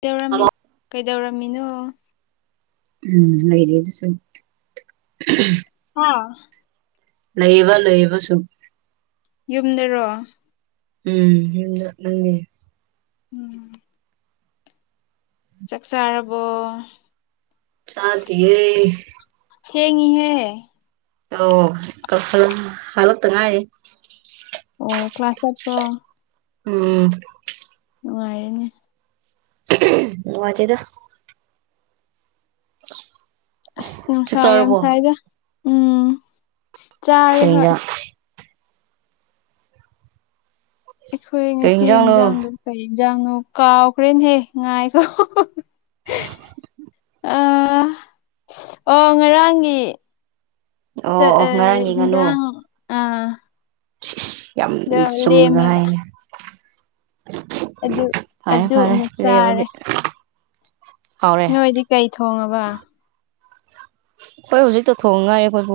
ꯀꯩꯗꯧꯔꯝꯃꯤ hello ꯀꯩꯗꯧꯔꯝꯃꯤꯅꯣ ꯎꯝ ꯂꯩꯔꯤ ꯑꯗꯨꯁꯨꯨꯝ ꯍꯥ ꯂꯩꯌꯦꯕ ꯂꯩꯌꯦꯕ ꯁꯨꯝ ꯌꯨꯝꯗꯔꯣ ꯎꯝ [unintelligible] ꯆꯥꯛ ꯆꯥꯥꯔꯕꯣ ꯆꯥꯗ꯭ꯔꯤꯌꯦ ꯊꯦꯡꯉꯤꯍꯦ ꯑꯣ [unintelligible] ꯍꯂꯛꯇ ꯉꯥꯏꯔꯤ ꯑꯣ ꯀ꯭ꯂꯥꯁ ꯆꯠꯄ꯭ꯔꯣ ꯎꯝ ꯅꯨꯡꯉꯥꯏꯅꯦ ꯅꯨꯉꯥꯏꯇꯦꯗ [inaudible] ꯑꯁ ꯆꯥꯛ ꯅꯨꯡꯁꯥ ꯌꯥꯝ ꯆꯥꯔꯕꯣ ꯁꯥꯏꯗ ꯎꯝ ꯆꯥꯔꯦ ꯀꯩ ꯍꯣꯏ ꯏꯟꯖꯥꯡ ꯑꯩꯈꯣꯏ ꯀꯩ ꯉꯁꯤ ꯏꯟꯖꯥꯡꯅꯣ ꯏꯟꯖꯥꯡꯗꯣ ꯀꯩ ꯌꯦꯟꯖꯥꯡꯅꯣ ꯀꯥꯎꯈ꯭ꯔꯦꯅꯍꯦ ꯉꯥꯏꯈꯣ [unintelligible] [inaudible] ꯑ ꯑꯣ ꯉꯔꯥꯡꯒꯤ ꯑꯣ ꯆ ꯑꯣ ꯑꯑꯦ ꯉꯔꯥꯡꯒꯤ ꯍꯤꯟꯖꯥꯡ ꯑ ꯏꯁ ꯏꯁ ꯌꯥꯝ ꯃꯆꯨꯝꯅꯒ ꯂꯦꯝꯃꯦꯕ ꯍꯥꯏꯅꯦ ꯑꯗꯨ ꯐꯔꯦ ꯑꯗꯨ ꯐꯔꯦ ꯑꯃꯨꯛ ꯆꯥꯔꯦ ꯂꯩꯕꯗꯤ ꯅꯣꯏꯗꯤ ꯀꯩ ꯊꯣꯡꯉꯕ ꯈꫭꯏ ꯍꯧꯖꯤꯛꯇ ꯊꯣꯡꯉꯥꯏꯔꯦ ꯑꯩꯈꯣꯏꯕꯨ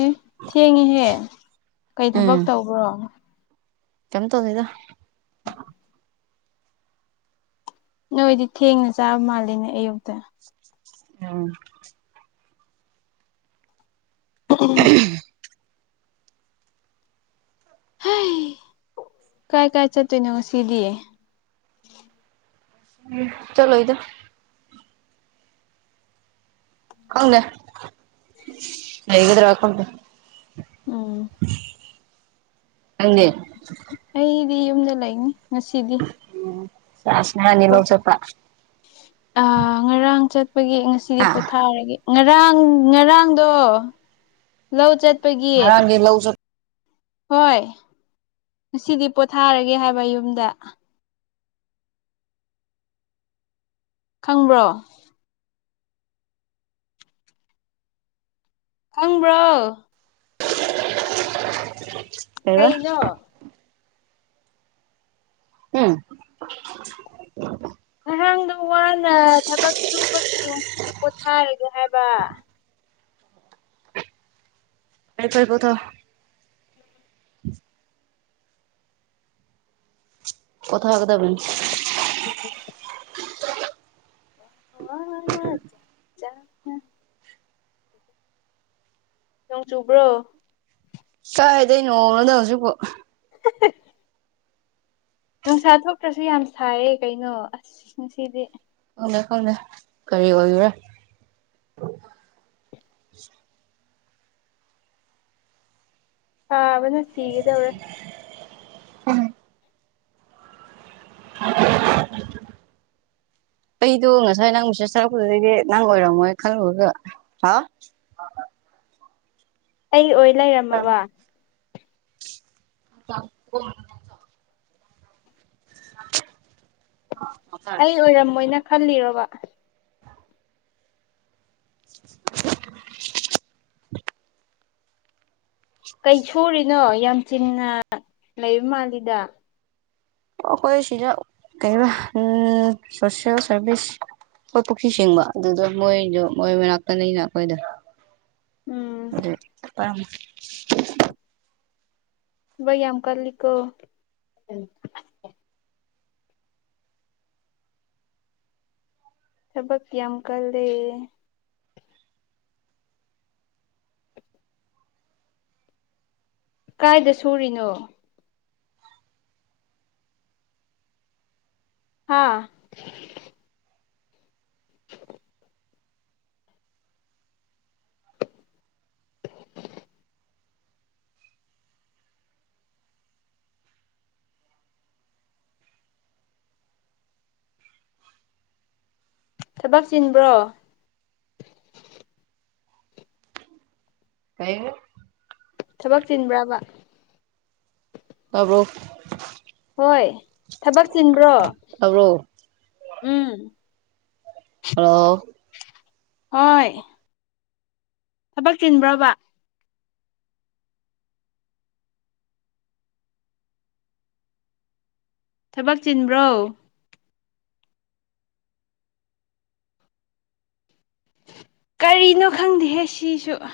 ꯑꯦ ꯊꯦꯡꯉꯤꯍꯦ ꯀꯩ ꯎꯝ ꯊꯕꯛ ꯇꯧꯕ꯭ꯔꯣ ꯀꯩꯝ ꯇꯧꯗꯦꯗ ꯅꯣꯏꯗꯤ ꯊꯦꯡꯅ ꯆꯥꯕ ꯃꯥꯜꯂꯦꯅꯦ ꯑꯌꯨꯛꯇ ꯎꯝ [inaudible] [unintelligible] ꯍ ꯀꯥꯏ ꯀꯥꯏ ꯆꯠꯇꯣꯏꯅꯣ ꯉꯁꯤꯗꯤꯌꯦ [unintelligible] ꯆꯂꯣꯏꯗ ꯍꯪ ꯍꯩꯒꯗ꯭ꯔꯦ ꯋꯥꯀꯇ ꯑꯣ [unintelligible] ꯅꯪꯗꯤ ꯑꯩꯗꯤ ꯌꯨꯝꯗ ꯂꯩꯅꯤ ꯉꯁꯤꯗꯤ ꯑꯁ ꯑꯉꯥꯡ ꯑꯅꯤ ꯂꯧ ꯆꯠꯄ ꯑ ꯉꯔꯥꯡ ꯆꯠꯄꯒꯤ ꯉꯁꯤꯗꯤ ꯍꯥ ꯄꯣꯊꯥꯔꯒꯦ ꯉꯔꯥꯡ ꯉꯔꯥꯡꯗꯣ ꯂꯧ ꯆꯠꯄꯒꯤ ꯉꯔꯥꯡꯗꯤ ꯂꯧ ꯆꯠ ꯍꯣꯏ ꯉꯁꯤꯗꯤ ꯄꯣꯊꯥꯔꯒꯦ ꯍꯥꯏꯕ ꯌꯨꯝꯗ ꯈꯪꯕ꯭ꯔꯣ ꯈꯪꯕ꯭ꯔꯣ ꯀꯩꯕ ꯀꯩꯩꯅꯣ ꯎꯝ ꯉꯔꯥꯡꯗꯣ ꯋꯥꯅ ꯊꯕꯛ ꯁꯨꯕꯒꯤ ꯉꯁꯤꯗꯤ ꯄꯣꯊꯥꯔꯒꯦ ꯍꯥꯏꯕ ꯍꯥꯏꯥꯏ ꯐꯥꯏ ꯀꯣꯊꯣ ꯀꯣꯊꯥ ꯍꯗꯕꯅꯤ [unintelligible] ꯍ ꯆ ꯆ ꯅꯣꯡ ꯆꯨꯕ꯭ꯔꯣ ꯀꯥꯏꯗꯩ ꯅꯣꯡ ꯅꯣꯗ ꯍꯧꯖꯤꯛꯄꯨ [unintelligible] ꯅꯨꯡꯁꯥ ꯊꯣꯛꯇ꯭ꯔꯁꯨ ꯌꯥꯝ ꯁꯥꯏꯌꯦ ꯀꯩꯅꯣ ꯑꯁ ꯅꯨꯡꯁꯤꯗꯤ ꯈꯪꯗꯦ ꯈꯪꯗꯦ ꯀꯔꯤ ꯑꯣꯏꯔꯤꯔ ꯍꯥꯕꯟ ꯁꯤꯒꯗꯕ꯭ꯔꯦ [unintelligible] ꯑꯩꯗꯣ ꯉꯁꯥꯏ ꯅꯪ ꯃꯦꯁꯦꯁ ꯊꯥꯔꯛꯄꯗꯨꯗꯩꯗꯤ ꯅꯪ ꯑꯣꯏꯔꯝꯃꯣꯏ ꯈꯜꯂꯨꯔꯒ ꯍꯥꯎ ꯑꯩ ꯑꯣꯏ ꯂꯩꯔꯝꯃꯕ [unintelligible] [unintelligible] ꯑꯩ ꯑꯣꯏꯔꯝꯃꯣꯏꯅ ꯈꯜꯂꯤꯣꯕꯥ [inaudible] ꯀꯩ ꯁꯨꯔꯤꯅꯣ ꯌꯥꯝ ꯆꯤꯟꯅ ꯂꯩꯕ ꯃꯥꯜꯂꯤꯗ ꯑꯈꯣꯏ ꯁꯤꯗ ꯀꯩꯔ ꯎꯝ ꯁꯣꯁꯦꯜ ꯁꯥꯔꯚꯤꯁ ꯑꯈꯣꯏ ꯄꯨꯈꯤ ꯁꯦꯡꯕ ꯑꯗꯨꯗꯣ ꯃꯣꯏꯗꯣ ꯃꯣꯏ ꯃꯅꯥꯛꯇꯅꯤꯅ ꯑꯈꯣꯏꯗꯣ ꯎꯝ ꯑꯗꯨꯄꯥꯝ ꯩ ꯌꯥꯝ ꯀꯜꯂꯤ ꯀ ꯊꯕꯛ ꯌꯥꯝ ꯀꯜꯂꯦ ꯀꯥꯏꯗ ꯁꯨꯔꯤꯅꯣ ꯍꯥꯥ ꯊꯕꯛ ꯆꯤꯟꯕ꯭ꯔꯣ ꯀꯩꯔ ꯊꯕꯛ ꯆꯤꯟꯕ꯭ꯔꯕ ꯇꯥꯕꯨꯣ ꯍꯣꯏ ꯊꯕꯛ ꯆꯤꯟꯕ꯭ꯔꯣ ꯍꯧꯔꯣ ꯎꯝ ꯍꯜꯂꯣ ꯍꯣꯏ ꯊꯕꯛ ꯆꯤꯟꯕ꯭ꯔꯕ ꯊꯕꯛ ꯆꯤꯟꯕ꯭ꯔꯣ ꯀꯩꯅꯣ ꯈꯪꯗꯦꯍꯦ ꯁꯤꯁꯨ